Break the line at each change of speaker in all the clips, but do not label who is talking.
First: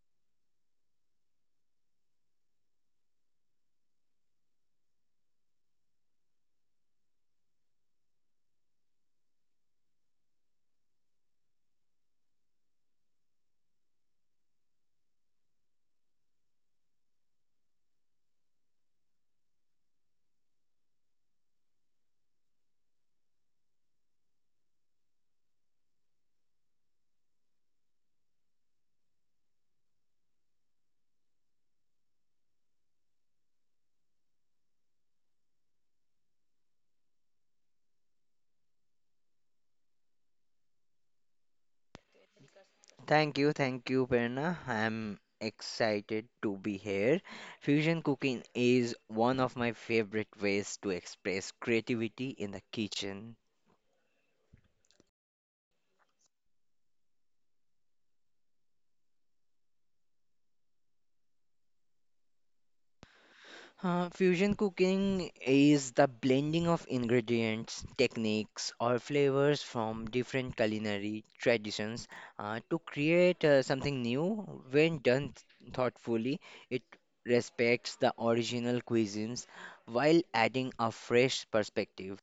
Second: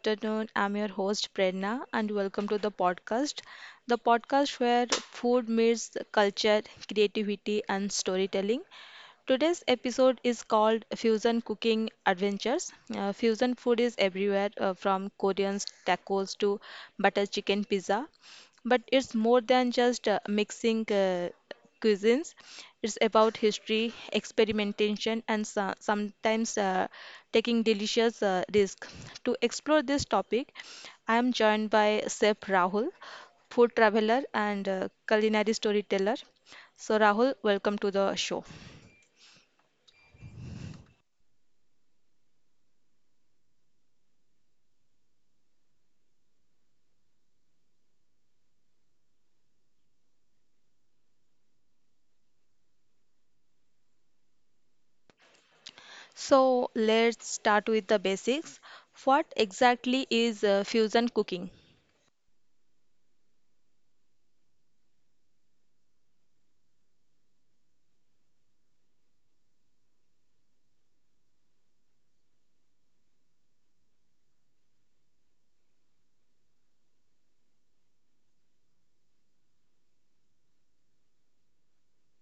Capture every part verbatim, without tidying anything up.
afternoon. I'm your host Prerna and welcome to the podcast. The podcast where food meets culture, creativity and storytelling. Today's episode is called Fusion Cooking Adventures. Uh, fusion food is everywhere, uh, from Korean tacos to butter chicken pizza. But it's more than just uh, mixing uh, cuisines, it's about history, experimentation, and so- sometimes uh, taking delicious uh, risk. To explore this topic, I am joined by Chef Rahul, food traveler and uh, culinary storyteller. So, Rahul, welcome to the show.
Thank you, thank you, Perna. I'm excited to be here. Fusion cooking is one of my favorite ways to express creativity in the kitchen.
So let's start with the basics. What exactly is uh, fusion cooking?
Uh, fusion cooking is the blending of ingredients, techniques, or flavors from different culinary traditions uh, to create uh, something new. When done thoughtfully, it respects the original cuisines while adding a fresh perspective.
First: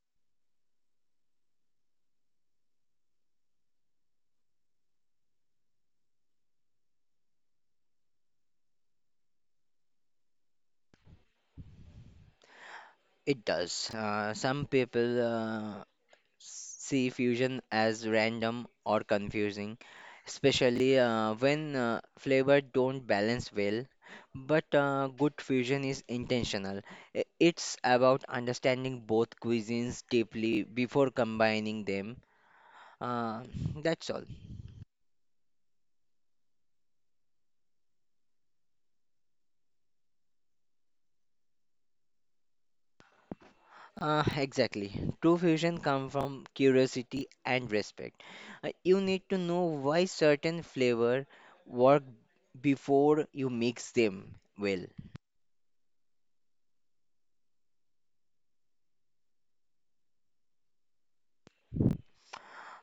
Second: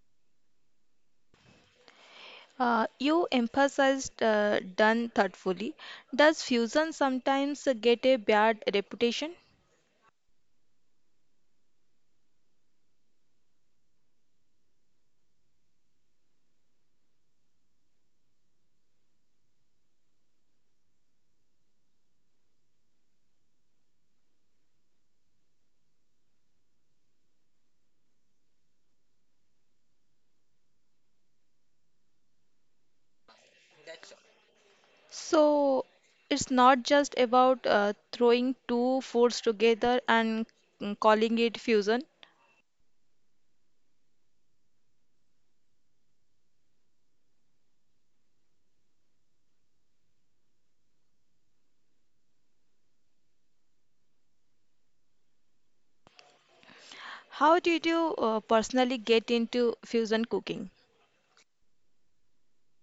Uh, you emphasized uh, done thoughtfully. Does fusion sometimes get a bad reputation?
It does. Uh, some people uh, see fusion as random or confusing, especially uh, when uh, flavor don't balance well. But uh, good fusion is intentional. I- It's about understanding both cuisines deeply before combining them. Uh, that's all.
So it's not just about uh, throwing two foods together and mm, calling it fusion.
Uh, exactly. True fusion comes from curiosity and respect. Uh, you need to know why certain flavor work before you mix them well.
How did you uh, personally get into fusion cooking?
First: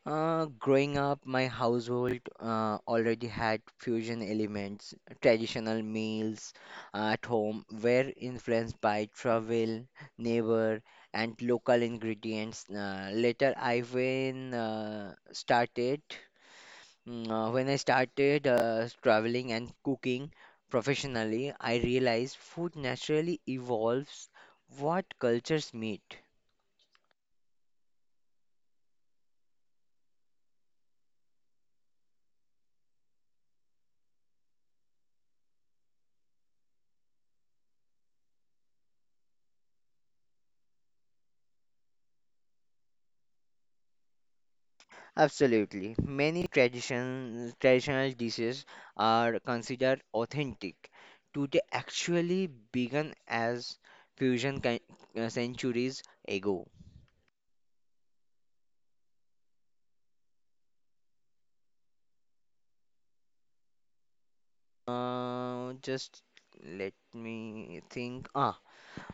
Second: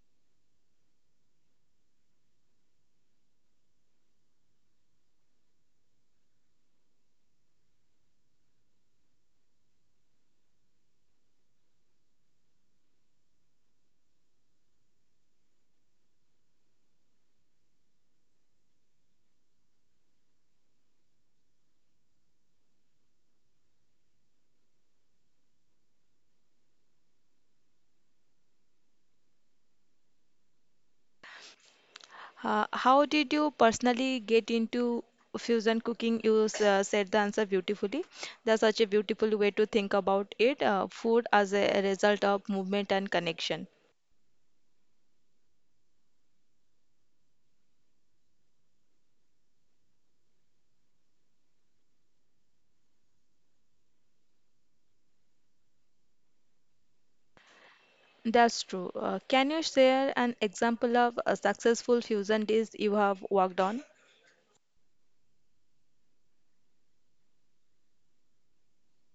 Uh, growing up, my household uh, already had fusion elements. Traditional meals uh, at home were influenced by travel, neighbor, and local ingredients. Uh, later, I when uh, started Mm, uh, when I started uh, traveling and cooking professionally, I realized food naturally evolves what cultures meet.
Uh, how did you personally get into fusion cooking? You s- uh, said the answer beautifully. That's such a beautiful way to think about it. Uh, food as a result of movement and connection.
Absolutely. Many tradition, traditional dishes are considered authentic today actually began as fusion ki- uh, centuries ago.
That's true. Uh, can you share an example of a successful fusion dish you have worked on?
Uh, just let me think. Ah.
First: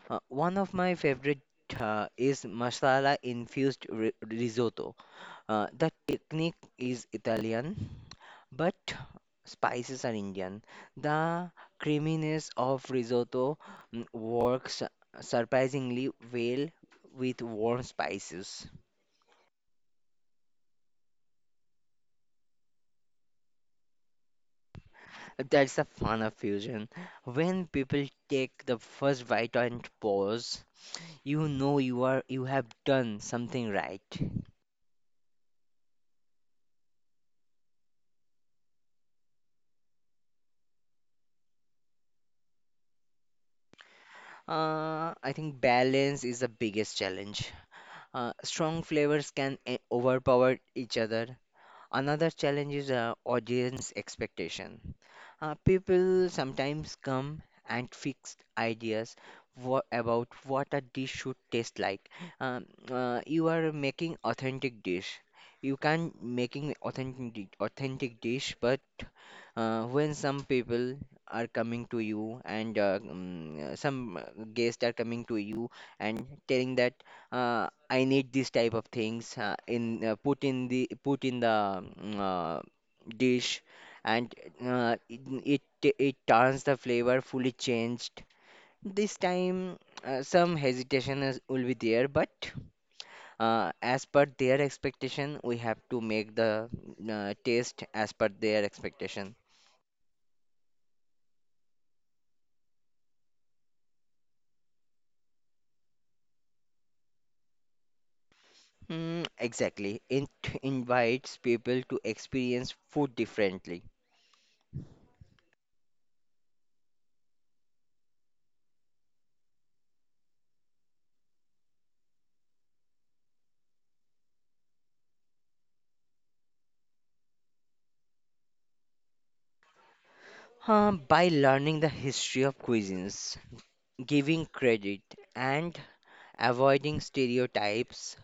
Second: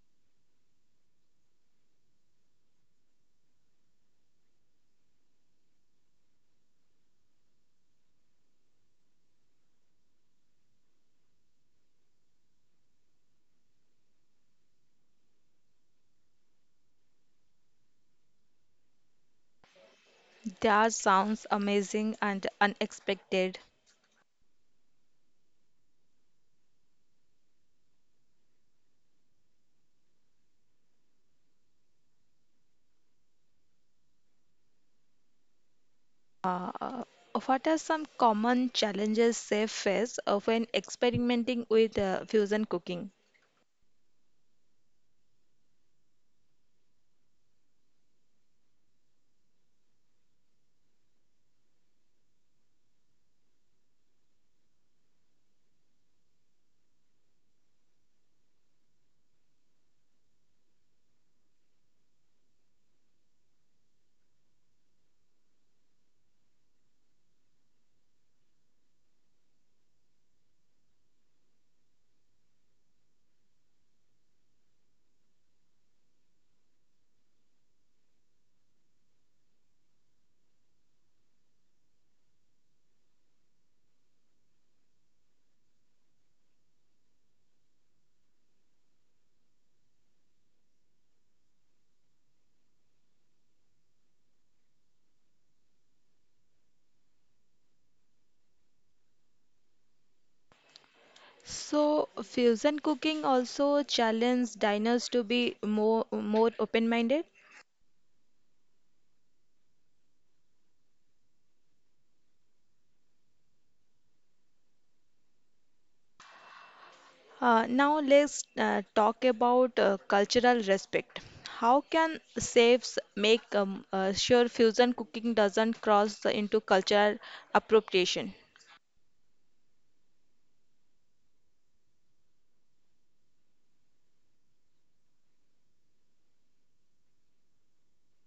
Uh, one of my favorite uh, is masala infused ri risotto. Uh, the technique is Italian, but spices are Indian. The creaminess of risotto mm, works surprisingly well with warm spices.
That sounds amazing and unexpected.
That's the fun of fusion. When people take the first bite and pause, you know you are you have done something right.
Uh, what are some common challenges chefs face uh, when experimenting with uh, fusion cooking?
Uh, I think balance is the biggest challenge. Uh, strong flavors can e- overpower each other. Another challenge is uh, audience expectation. Uh, people sometimes come and fixed ideas wha about what a dish should taste like. Um, uh, you are making authentic dish. You can making authentic di- authentic dish, but uh, when some people are coming to you and uh, mm, uh, some uh, guests are coming to you and telling that uh, I need this type of things uh, in uh, put in the put in the mm, uh, dish and uh, it, it it turns the flavor fully changed. This time uh, some hesitation is, will be there, but uh, as per their expectation, we have to make the uh, taste as per their expectation.
So, fusion cooking also challenged diners to be more more open-minded.
Mm, exactly. It invites people to experience food differently.
Uh, now let's uh, talk about uh, cultural respect. How can chefs make um, uh, sure fusion cooking doesn't cross into cultural appropriation?
Uh, by learning the history of cuisines, giving credit, and avoiding stereotypes,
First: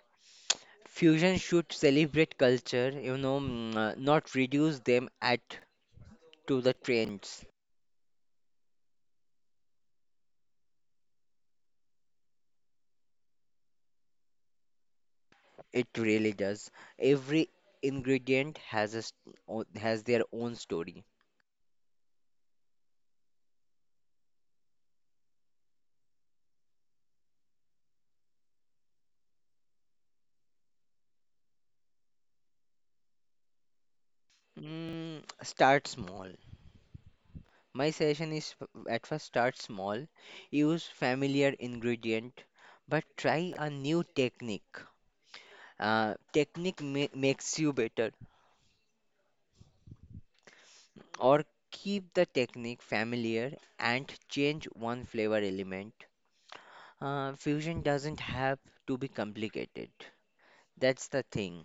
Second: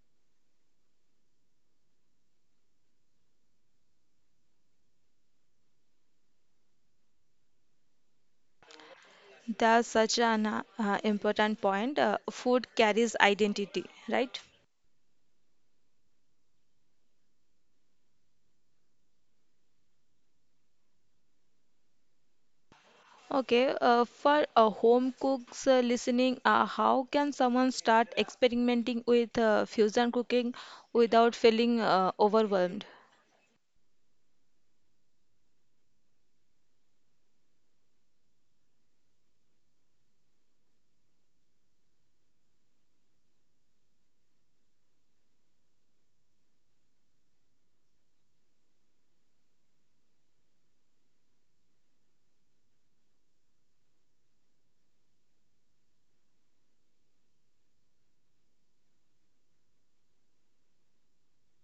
fusion should celebrate culture, you know, mm, uh, not reduce them at to the trends.
That's such an uh, important point. Uh, food carries identity, right?
It really does. Every ingredient has a s- o- has their own story.
Okay, uh, for uh, home cooks uh, listening, uh, how can someone start experimenting with uh, fusion cooking without feeling uh, overwhelmed?
Mm, start small. My suggestion is f- at first start small, use familiar ingredient, but try a new technique. Uh, technique ma- makes you better, or keep the technique familiar and change one flavor element. Uh, fusion doesn't have to be complicated. That's the thing.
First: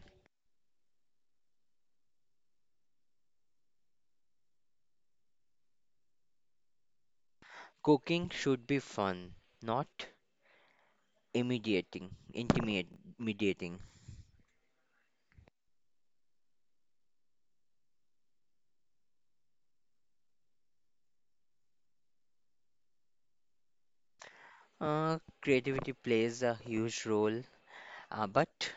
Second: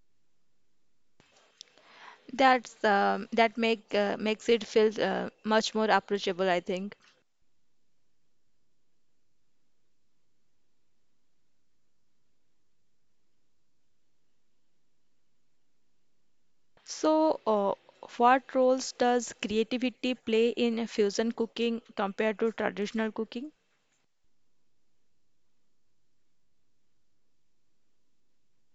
That's um, that make uh, makes it feel uh, much more approachable, I think.
Cooking should be fun, not immediating, intimidating.
So, uh, what roles does creativity play in fusion cooking compared to traditional cooking?
Uh, creativity plays a huge role, uh, but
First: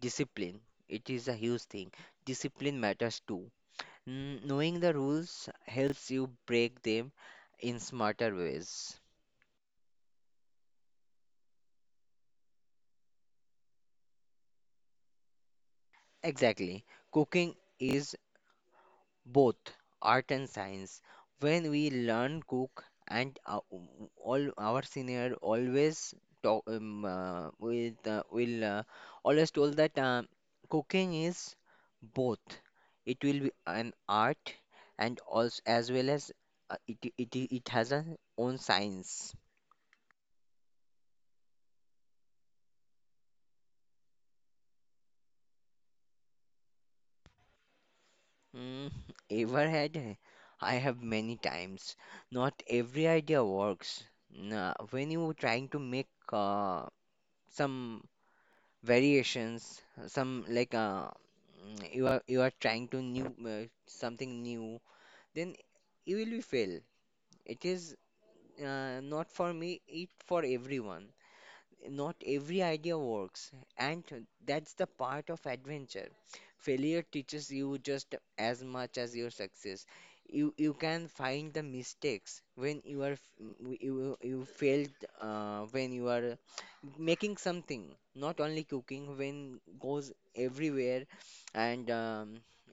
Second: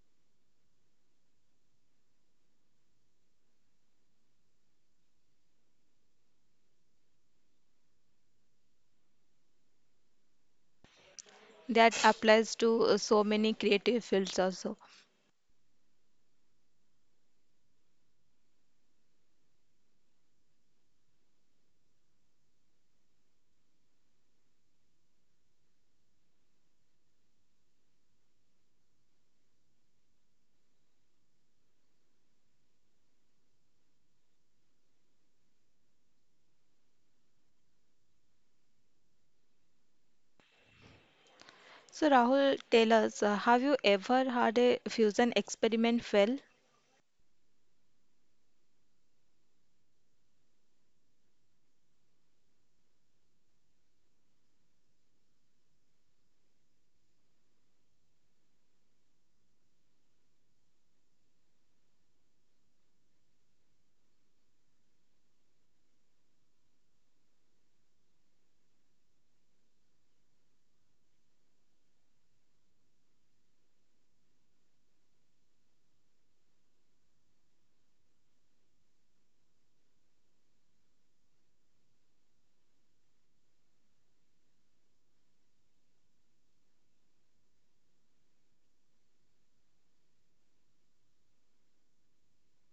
Discipline, it is a huge thing. Discipline matters too. N- knowing the rules helps you break them in smarter ways.
That applies to uh, so many creative fields also.
Exactly. Cooking is both art and science. When we learn cook and uh, w- all our senior always talk um, uh, with uh, will uh, always told that uh, cooking is both. It will be an art and also as well as uh, it, it it has an own science.
So, Rahul, tell us, uh, have you ever had a fusion experiment fail?
mm, Ever had, eh? I have many times. Not every idea works. Nah, when you were trying to make uh, some variations, some like uh, mm, you are you are trying to new uh, something new, then you will be fail. It is uh, not for me, it for everyone. Not every idea works, and that's the part of adventure. Failure teaches you just as much as your success. You you can find the mistakes when you are f- you you failed uh, when you are making something, not only cooking. When goes everywhere, and um,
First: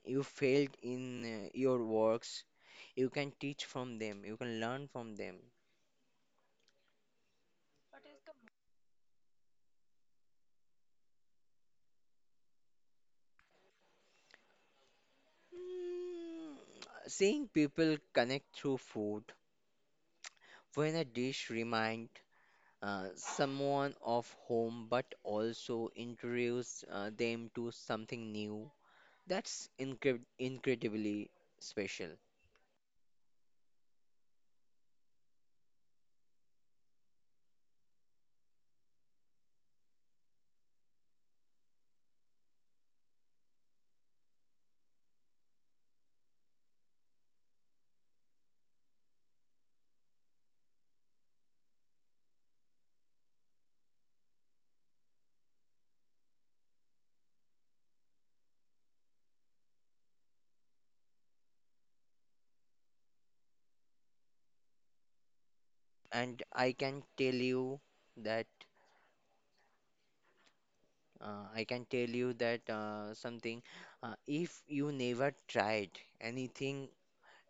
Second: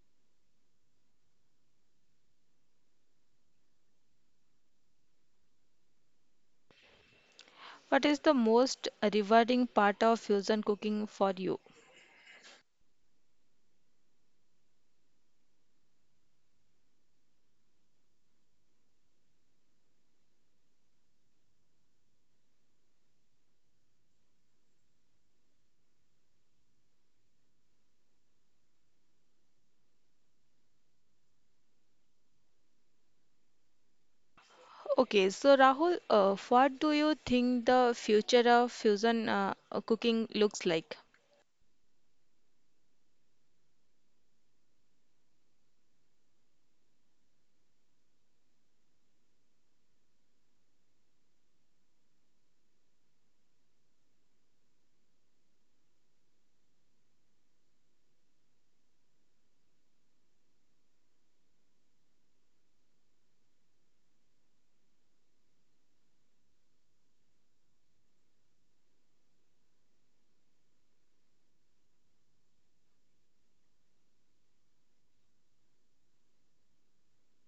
you failed in uh, your works, you can teach from them. You can learn from them.
What is the most rewarding part of fusion cooking for you?
Mm, Seeing people connect through food, when a dish reminds uh, someone of home but also introduces uh, them to something new, that's incre- incredibly special.
Okay, so Rahul, uh, what do you think the future of fusion uh, cooking looks like?
And I can tell you that uh, I can tell you that uh, something, uh, if you never tried anything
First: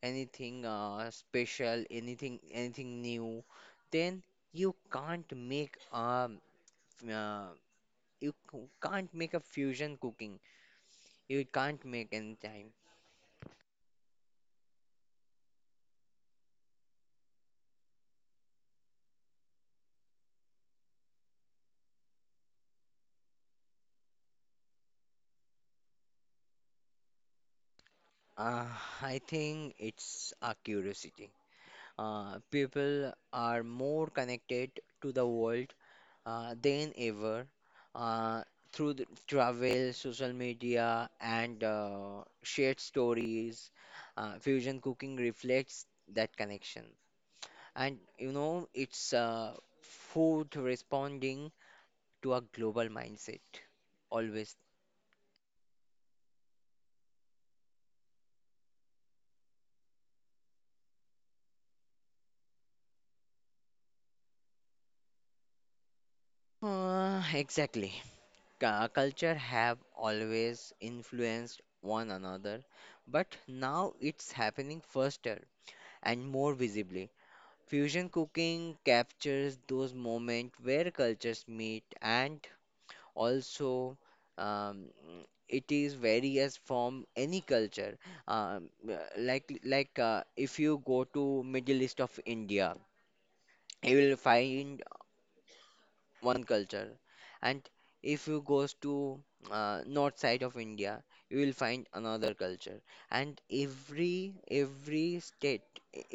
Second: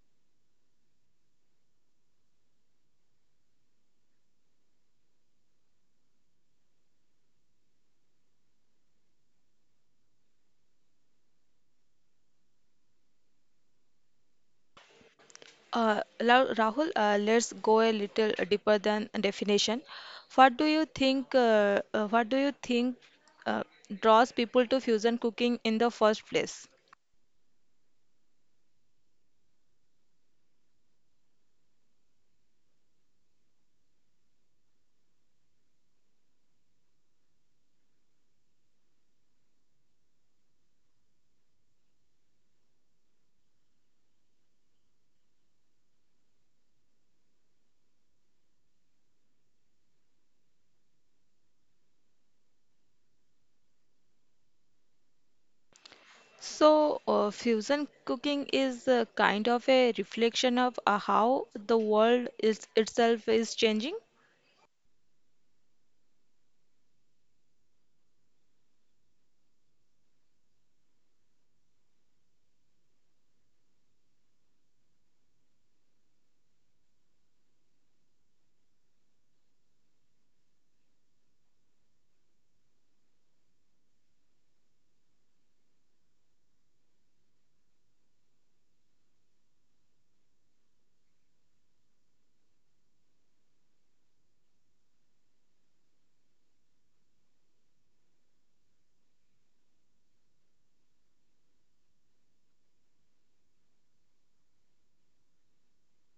anything uh, special, anything anything new, then you can't make um uh, you c- can't make a fusion cooking. You can't make any time.
Uh, Ra- Rahul, uh, let's go a little deeper than definition. What do you think? Uh, uh, what do you think uh, draws people to fusion cooking in the first place?
Uh, I think it's a curiosity. Uh, people are more connected to the world uh, than ever uh, through the travel, social media, and uh, shared stories. Uh, fusion cooking reflects that connection. And you know, it's uh, food responding to a global mindset, always.
So, uh, fusion cooking is a kind of a reflection of uh, how the world is itself is changing.
Uh, exactly. Cu- culture have always influenced one another, but now it's happening faster and more visibly. Fusion cooking captures those moments where cultures meet and also, um, it is various from any culture. Um, uh, like like uh, if you go to middle east of india, you will find one culture. And if you goes to uh, north side of India, you will find another culture. And every every state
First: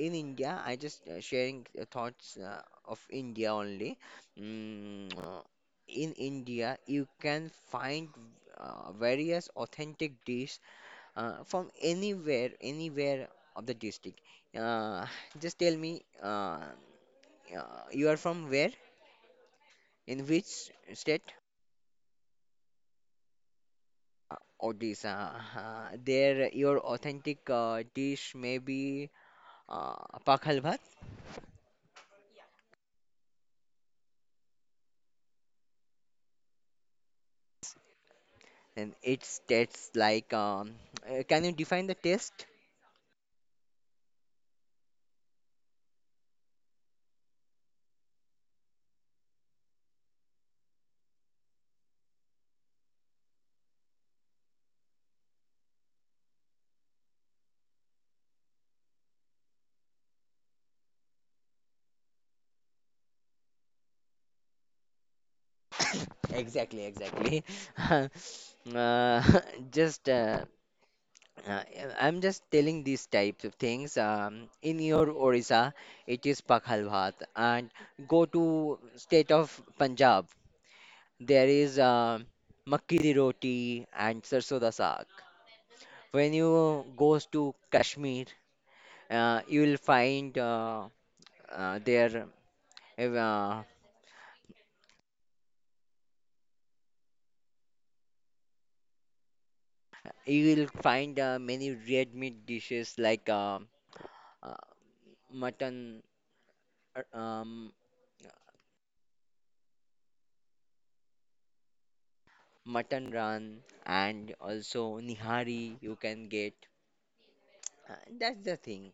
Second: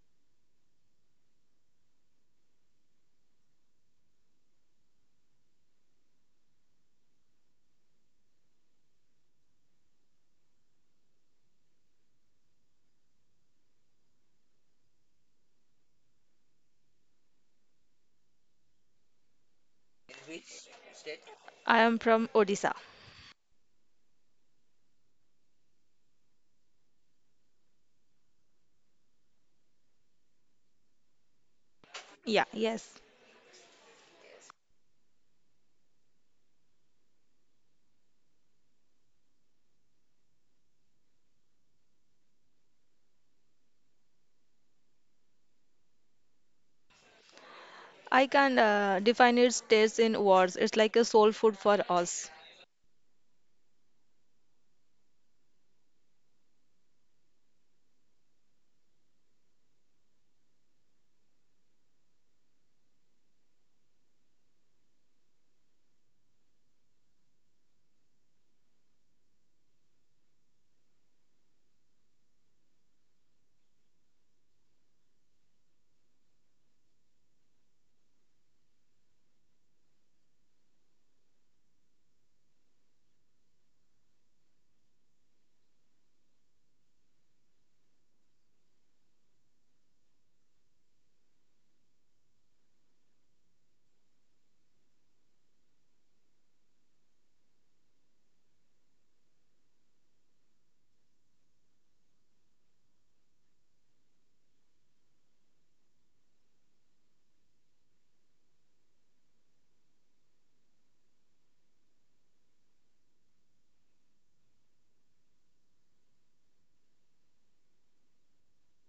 in India, I just uh, sharing uh, thoughts uh, of India only. Mm, uh, in India, you can find uh, various authentic dish uh, from anywhere, anywhere of the district. Uh, just tell me, uh, uh, you are from where? In which state?
I am from Odisha.
Odisha. Uh, uh, there, your authentic uh, dish may be uh, pakhal bhat,
Yeah, yes.
and it tastes like. Um, uh, can you define the taste?
I can uh, define its taste in words. It's like a soul food for us.
Exactly, exactly. Uh, just, uh, uh, I'm just telling these types of things. Um, in your Odisha, it is pakhal bhat, and go to state of Punjab. There is uh, makki di roti and sarson da saag. When you goes to Kashmir, uh, you will find uh, uh, there uh, you will find uh, many red meat dishes like uh, uh, mutton, uh, um, mutton run, and also nihari you can get. Uh, that's the thing.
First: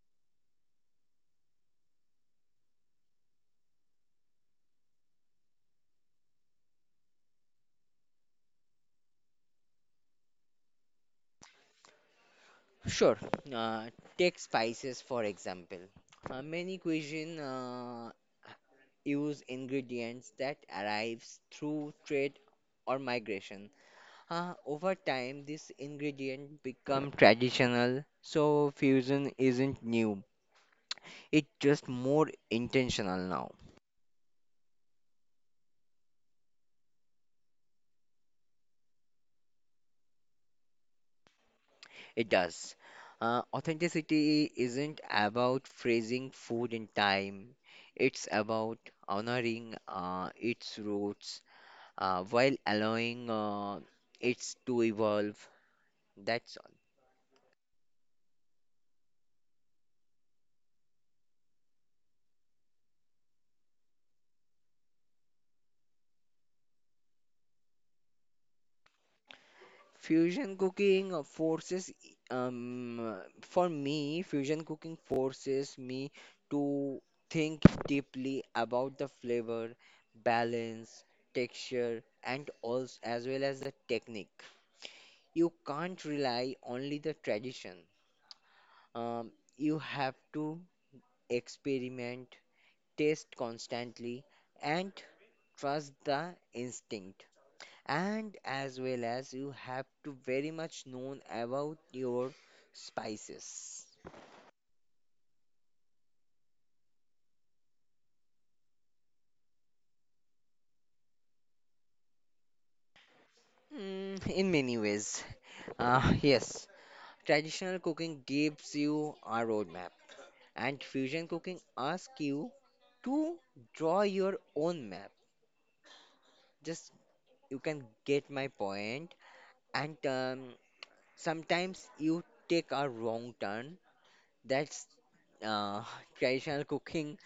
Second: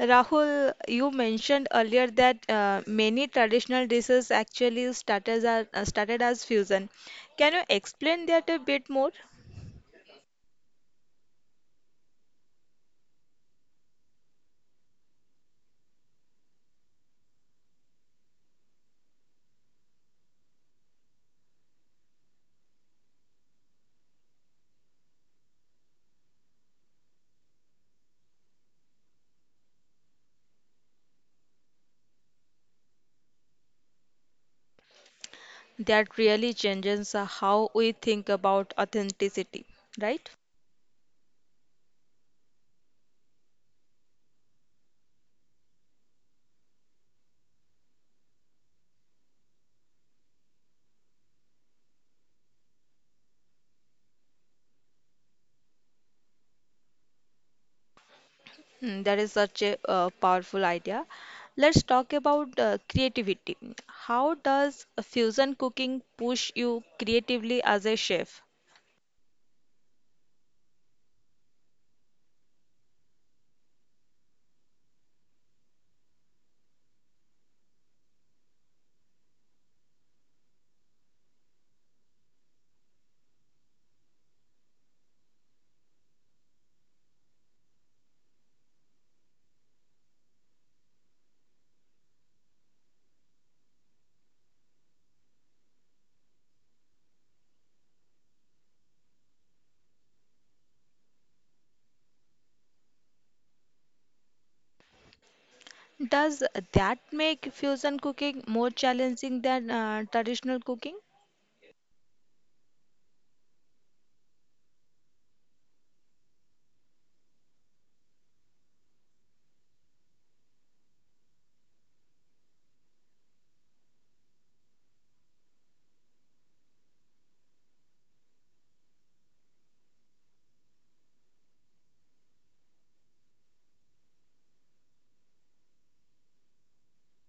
Rahul, you mentioned earlier that uh, many traditional dishes actually started as, uh, started as fusion. Can you explain that a bit more?
Sure. Uh, Take spices for example. Uh, many cuisine uh, use ingredients that arrives through trade or migration. Uh, over time, this ingredient become traditional, so fusion isn't new. It's just more intentional now.
That really changes uh, how we think about authenticity, right?
It does. Uh, authenticity isn't about phrasing food in time. It's about honoring uh, its roots uh, while allowing uh, it to evolve. That's all.
Hmm, that is such a uh, powerful idea. Let's talk about uh, creativity. How does fusion cooking push you creatively as a chef?
Fusion cooking uh, forces, um, for me, fusion cooking forces me to think deeply about the flavor, balance, texture, and also as well as the technique. You can't rely only the tradition. Um, you have to experiment, taste constantly, and trust the instinct, and as well as you have to very much known about your spices.
Does that make fusion cooking more challenging than uh, traditional cooking?
Mm, in many ways, uh, yes. Traditional cooking gives you a roadmap and fusion cooking asks you to draw your own map. Just you can get my point point. and um, sometimes you take a wrong turn. That's uh, traditional cooking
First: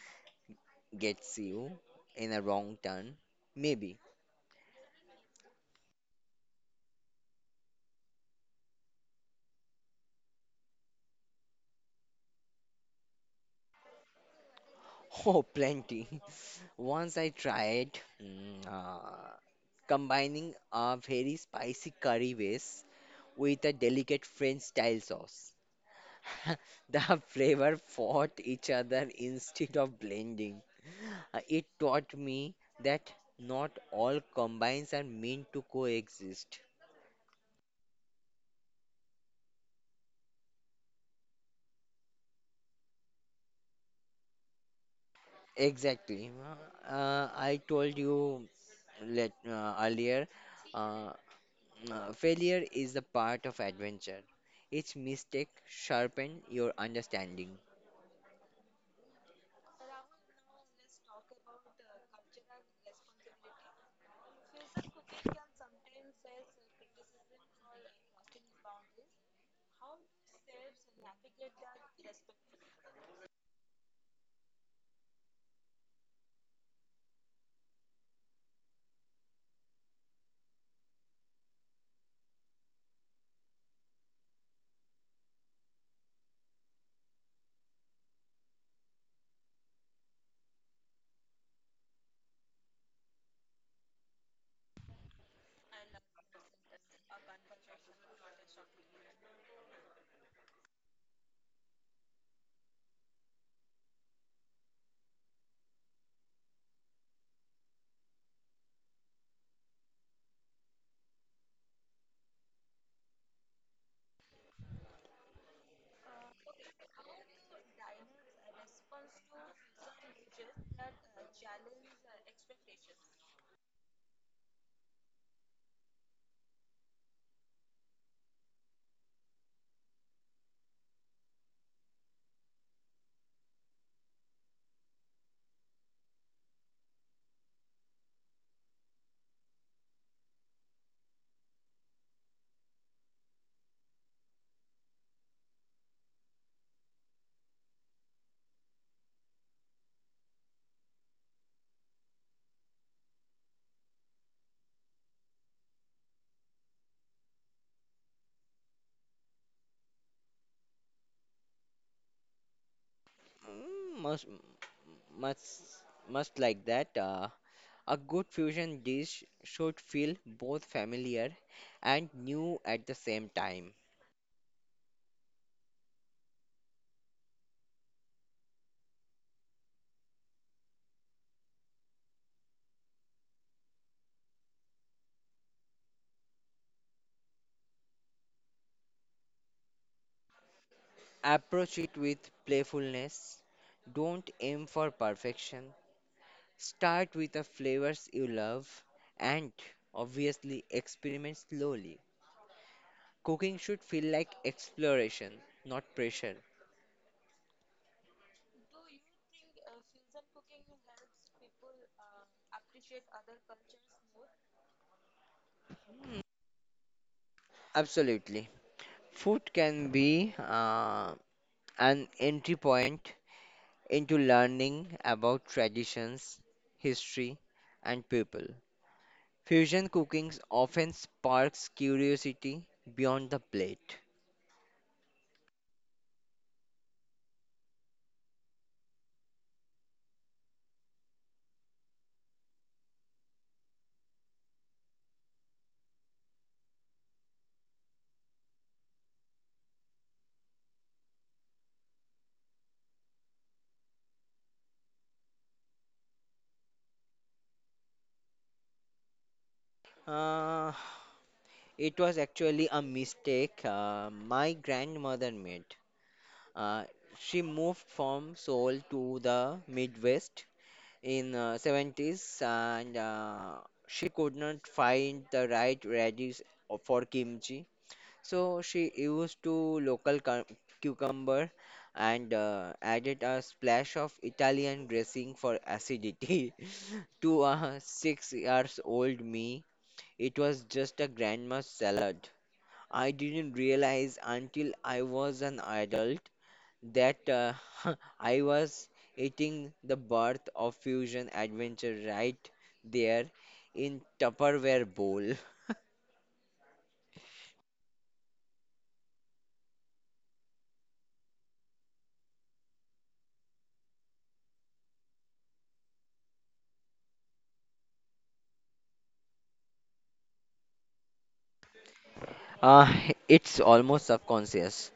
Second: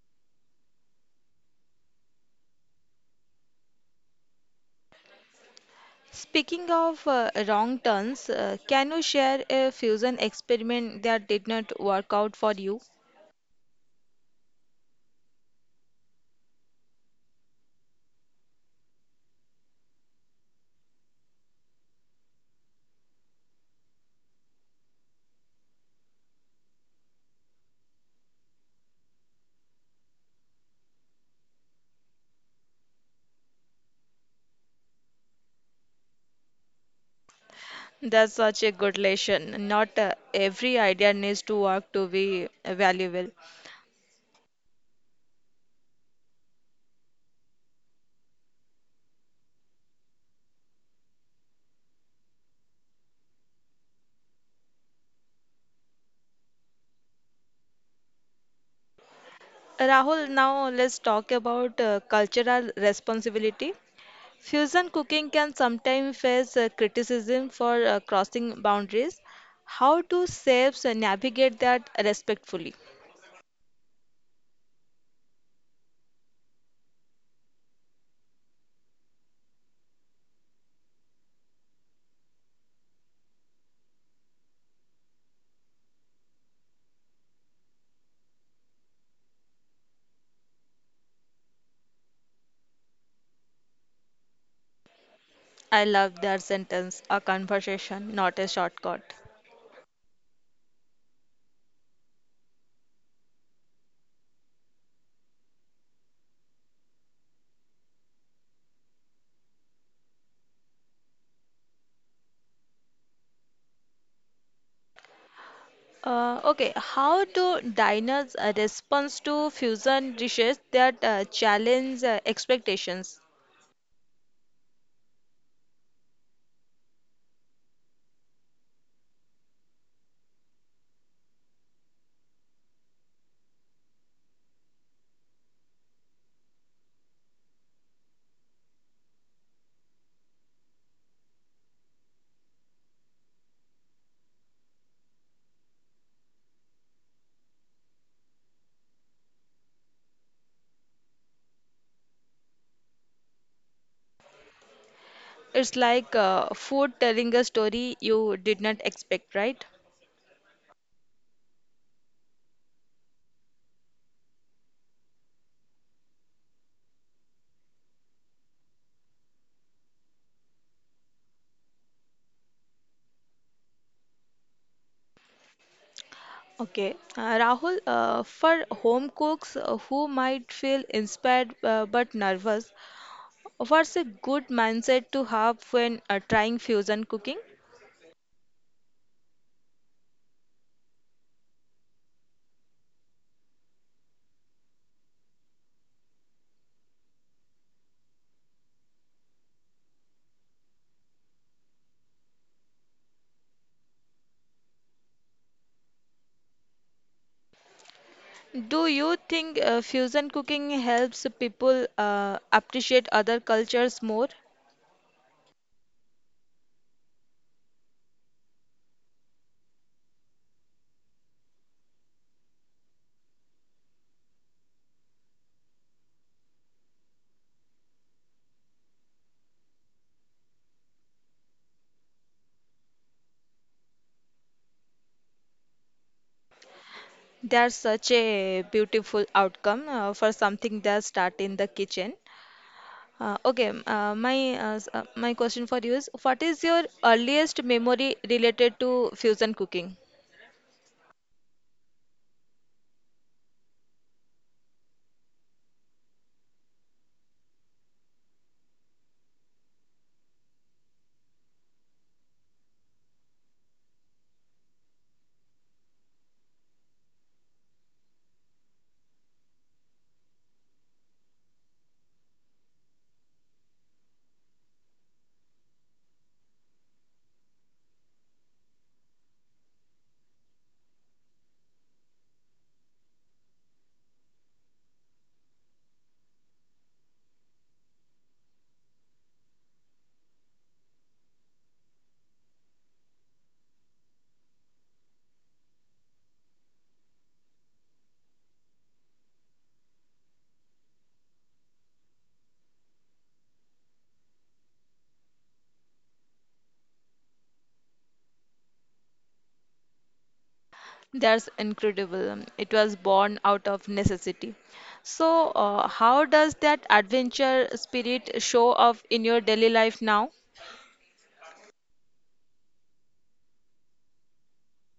gets you in a wrong turn, maybe.
Speaking of uh, wrong turns, uh, can you share a fusion experiment that did not work out for you?
Oh, plenty. Once I tried mm, uh, combining a very spicy curry base with a delicate French style sauce. The flavor fought each other instead of blending. Uh, It taught me that not all combines are meant to coexist.
That's such a good lesson. Not uh, every idea needs to work to be valuable.
Exactly. Uh, I told you let, uh, earlier, uh, Uh, failure is the part of adventure. Each mistake sharpen your understanding.
Rahul, now let's talk about uh, cultural responsibility. Fusion cooking can sometimes face uh, criticism for uh, crossing boundaries. How do chefs navigate that respectfully? I love that sentence, a conversation, not a shortcut. Uh, okay, how do diners uh, respond to fusion dishes that uh, challenge uh, expectations? It's like uh, food telling a story you did not expect, right?
Mm, Most, much, Much like that. Uh, a good fusion dish should feel both familiar and new at the same time.
Okay, uh, Rahul, uh, for home cooks uh, who might feel inspired uh, but nervous, what's a good mindset to have when uh, trying fusion cooking?
Approach it with playfulness. Don't aim for perfection. Start with the flavors you love and obviously experiment slowly. Cooking should feel like exploration, not pressure.
Do you think uh, fusion cooking helps people uh, appreciate other cultures more?
Absolutely. Food can be uh, an entry point into learning about traditions, history, and people. Fusion cooking often sparks curiosity beyond the plate.
That's such a beautiful outcome uh, for something that start in the kitchen. Uh, okay, m- uh, my uh, s- uh, my question for you is, what is your earliest memory related to fusion cooking?
Uh, it was actually a mistake uh, my grandmother made. Uh, she moved from Seoul to the Midwest in uh, seventies and uh, she could not find the right radis for kimchi, so she used to local cu- cucumber and uh, added a splash of italian dressing for acidity. To a six years old me, it was just a grandma's salad. I didn't realize until I was an adult that uh, I was eating the birth of fusion adventure right there in Tupperware bowl.
That's incredible. Um, It was born out of necessity. So, uh, how does that adventure spirit show up in your daily life now?
Uh, it's almost subconscious.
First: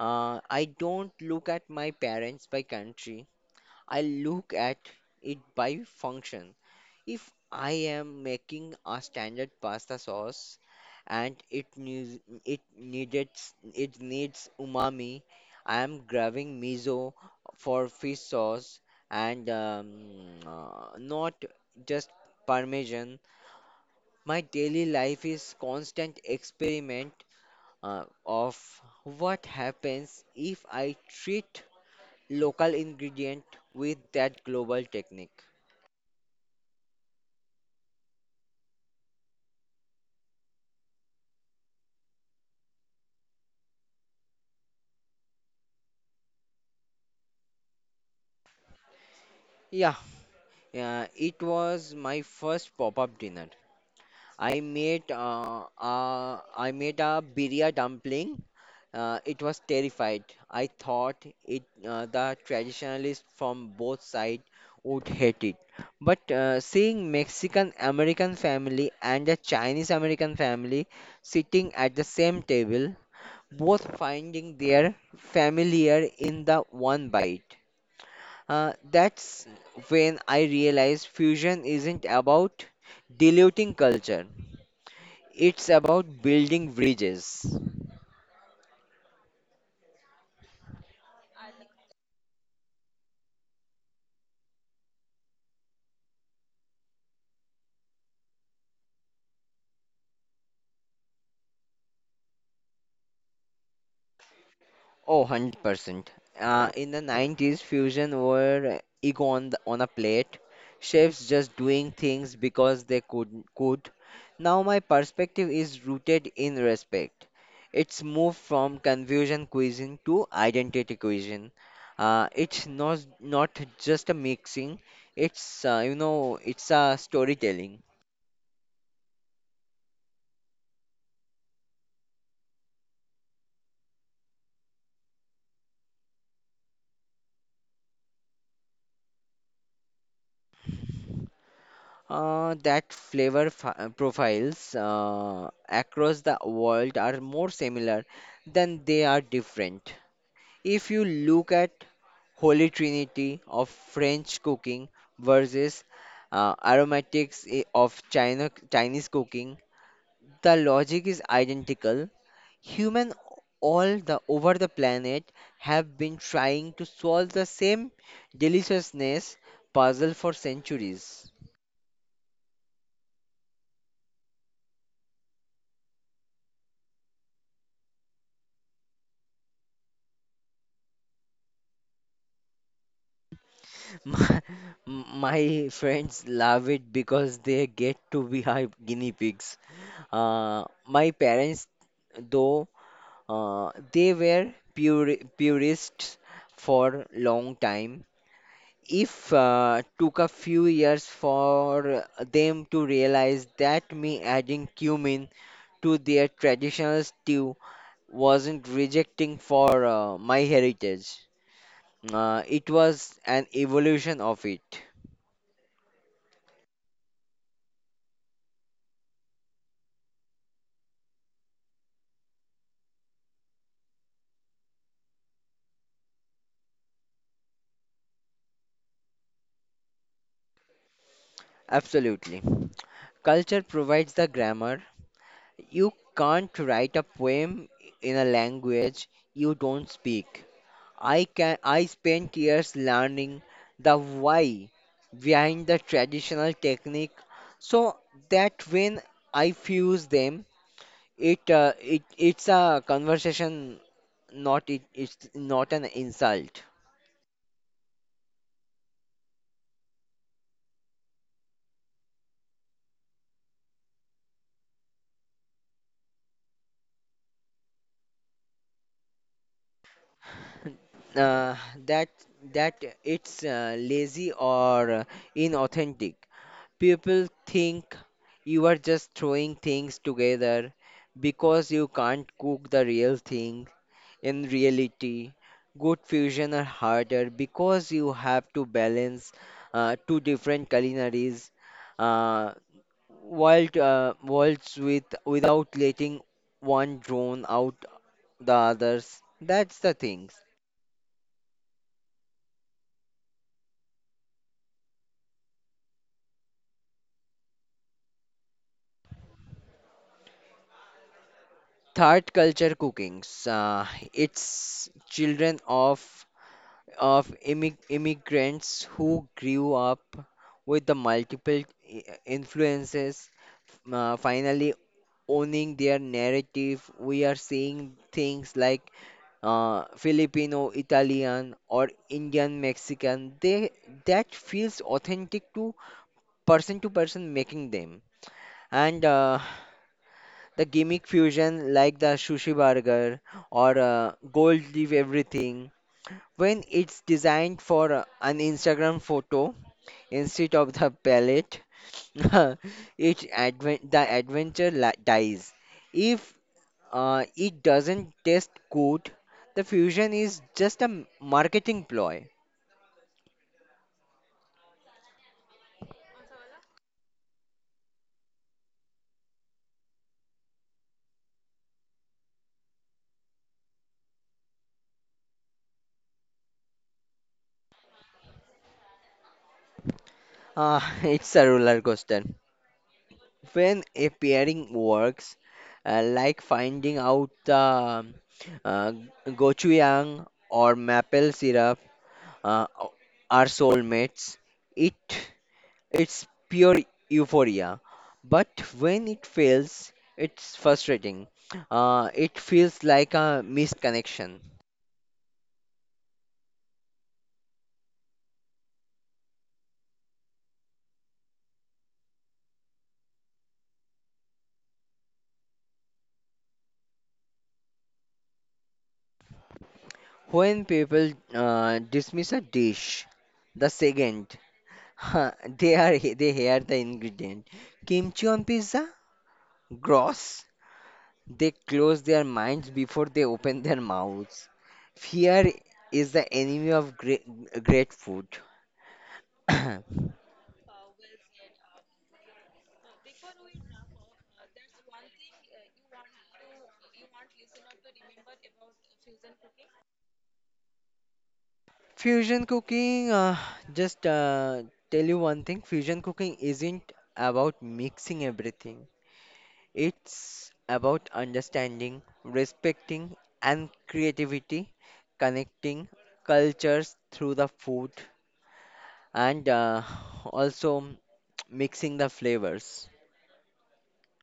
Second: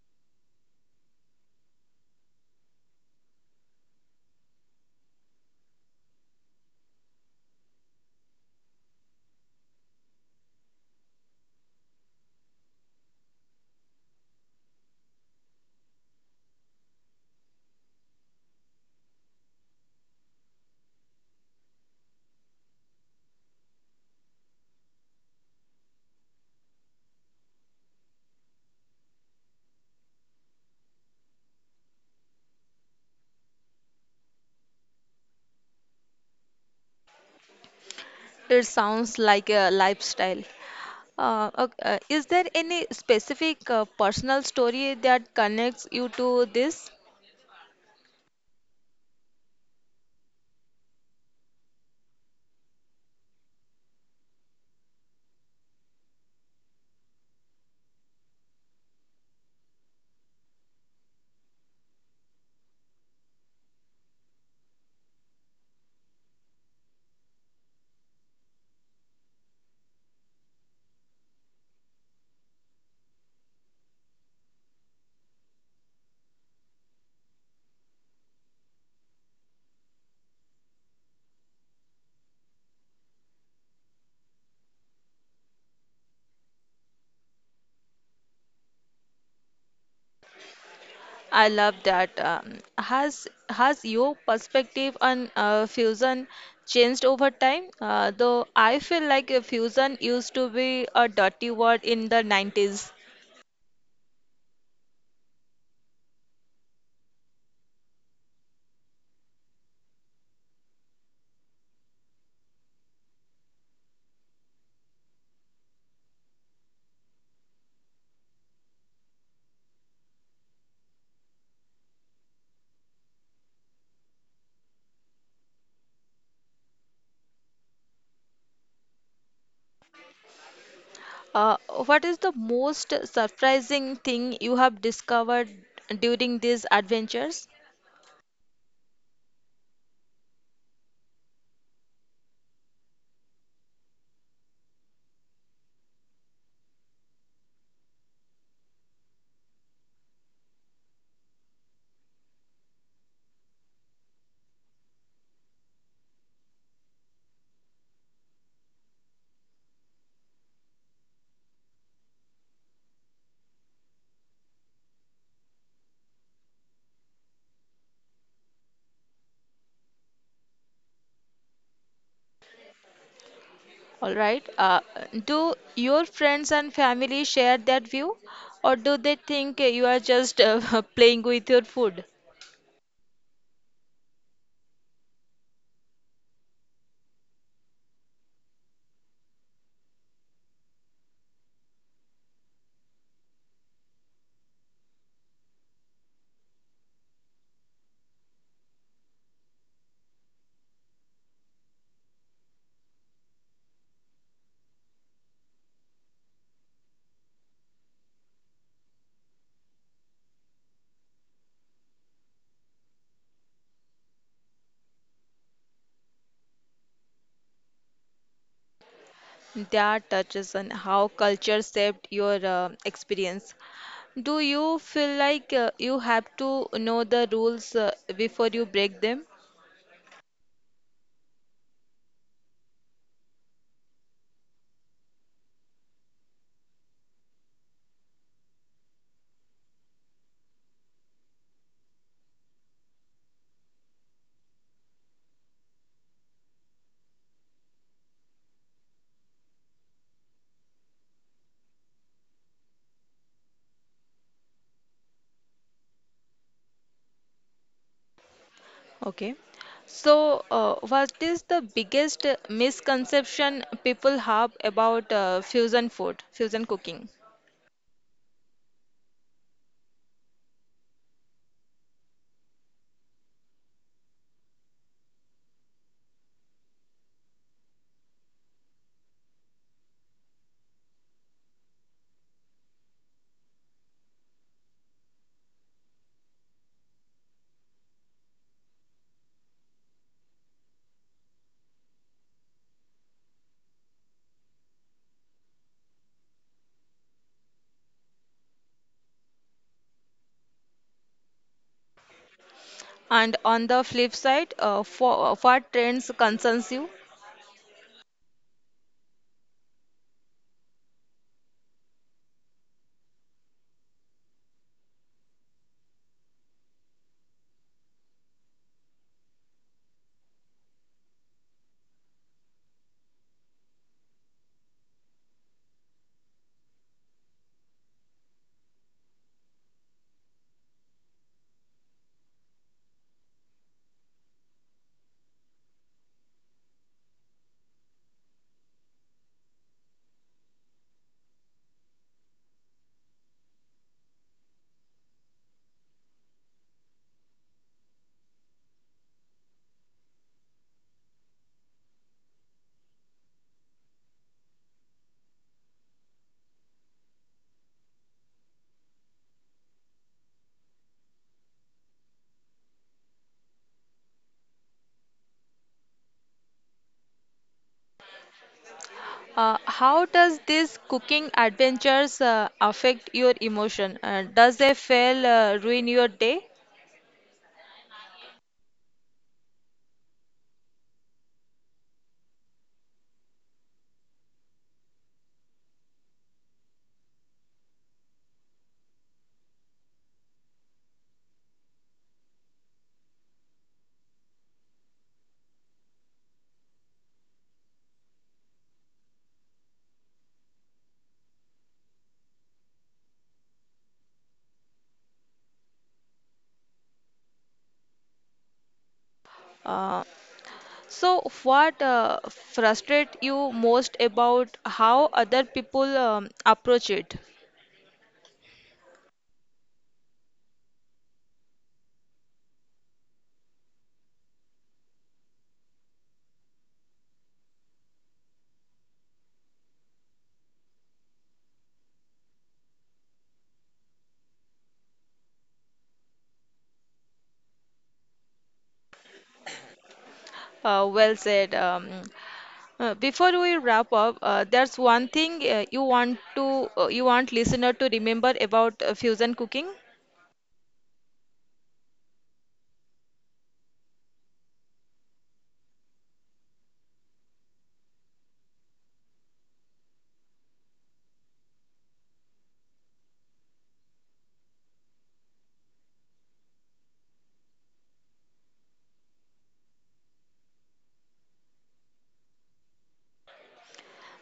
Uh, I don't look at my parents by country. I look at it by function. If I am making a standard pasta sauce and it needs it needed it needs umami, I am grabbing miso for fish sauce and um, uh, not just parmesan. My daily life is constant experiment uh, of what happens if I treat local ingredient with that global technique.
It sounds like a lifestyle. Uh, ok- uh, is there any specific uh, personal story that connects you to this?
Yeah. Uh, it was my first pop-up dinner. I made uh, uh, I made a birria dumpling. Uh, it was terrified. I thought it uh, the traditionalists from both sides would hate it. But uh, seeing Mexican American family and a Chinese American family sitting at the same table, both finding their familiar in the one bite, uh, that's when I realized fusion isn't about diluting culture, it's about building bridges.
I love that. Um, has has your perspective on uh, fusion changed over time? Uh, though I feel like uh, fusion used to be a dirty word in the nineties.
Oh, one hundred percent. Uh, in the nineties, fusion were ego on, the, on a plate, chefs just doing things because they could, could. Now, my perspective is rooted in respect. It's moved from confusion cuisine to identity cuisine. Uh, it's not, not just a mixing, it's, uh, you know, it's a storytelling.
Uh, what is the most surprising thing you have discovered during these adventures?
Uh, that flavor fi- uh, profiles uh, across the world are more similar than they are different. If you look at Holy Trinity of French cooking versus uh, aromatics i- of China, Chinese cooking, the logic is identical. Human all the over the planet have been trying to solve the same deliciousness puzzle for centuries.
All right. Uh, do your friends and family share that view, or do they think you are just uh, playing with your food?
My, my friends love it because they get to be our guinea pigs. Uh, my parents, though, uh, they were pure, purists for long time. If uh, took a few years for them to realize that me adding cumin to their traditional stew wasn't rejecting for uh, my heritage. Uh, it was an evolution of it.
That touches on how culture shaped your uh, experience. Do you feel like uh, you have to know the rules uh, before you break them?
Absolutely. Culture provides the grammar. You can't write a poem in a language you don't speak. I can I spent years learning the why behind the traditional technique, so that when I fuse them, it uh, it it's a conversation, not it, it's not an insult.
Okay. So, uh, what is the biggest misconception people have about uh, fusion food, fusion cooking?
Uh, that that it's uh, lazy or uh, inauthentic. People think you are just throwing things together because you can't cook the real thing. In reality, good fusion are harder because you have to balance uh, two different culinaries uh, world, uh, worlds with without letting one drone out the others. That's the things.
And on the flip side, uh, for uh, what trends concerns you?
Third culture cookings. Uh, it's children of of immig- immigrants who grew up with the multiple i- influences, uh, finally owning their narrative. We are seeing things like uh, Filipino, Italian, or Indian, Mexican. They That feels authentic to person to person making them. And uh, the gimmick fusion like the sushi burger or uh, gold leaf everything, when it's designed for uh, an Instagram photo instead of the pellet, it advent the adventure la- dies. If uh, it doesn't taste good, the fusion is just a m- marketing ploy.
Uh, how does this cooking adventures uh, affect your emotion? Uh, does a fail uh, ruin your day?
Uh, it's a roller coaster. When a pairing works, uh, like finding out the uh, gochujang or maple syrup uh, are soulmates, it it's pure euphoria. But when it fails, it's frustrating. Uh, it feels like a missed connection.
Uh, so, what uh, frustrate you most about how other people um, approach it?
When people uh, dismiss a dish, the second huh, they are they hear the ingredient, kimchi on pizza, gross. They close their minds before they open their mouths. Fear is the enemy of great, great food.
Uh, well said. Um, Uh, before we wrap up, uh, there's one thing uh, you want to uh, you want listener to remember about uh, fusion cooking.
Fusion cooking, uh, just uh, tell you one thing, fusion cooking isn't about mixing everything. It's about understanding, respecting, and creativity, connecting cultures through the food, and uh, also mixing the flavors.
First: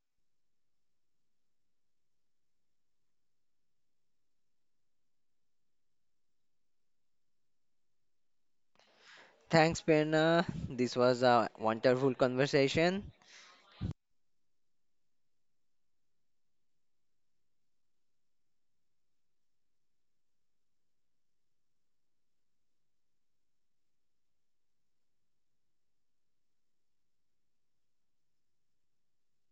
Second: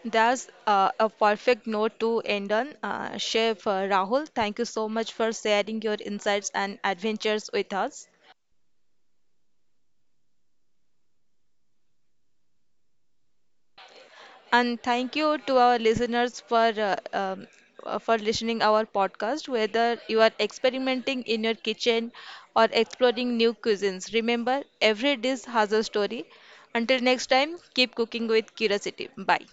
That's uh, a perfect note to end on. Uh, Chef uh, Rahul, thank you so much for sharing your insights and adventures with us.
Thanks, Prerna. This was a wonderful conversation.
And thank you to our listeners for uh, um, uh, for listening our podcast. Whether you are experimenting in your kitchen or exploring new cuisines, remember every dish has a story. Until next time, keep cooking with curiosity. Bye.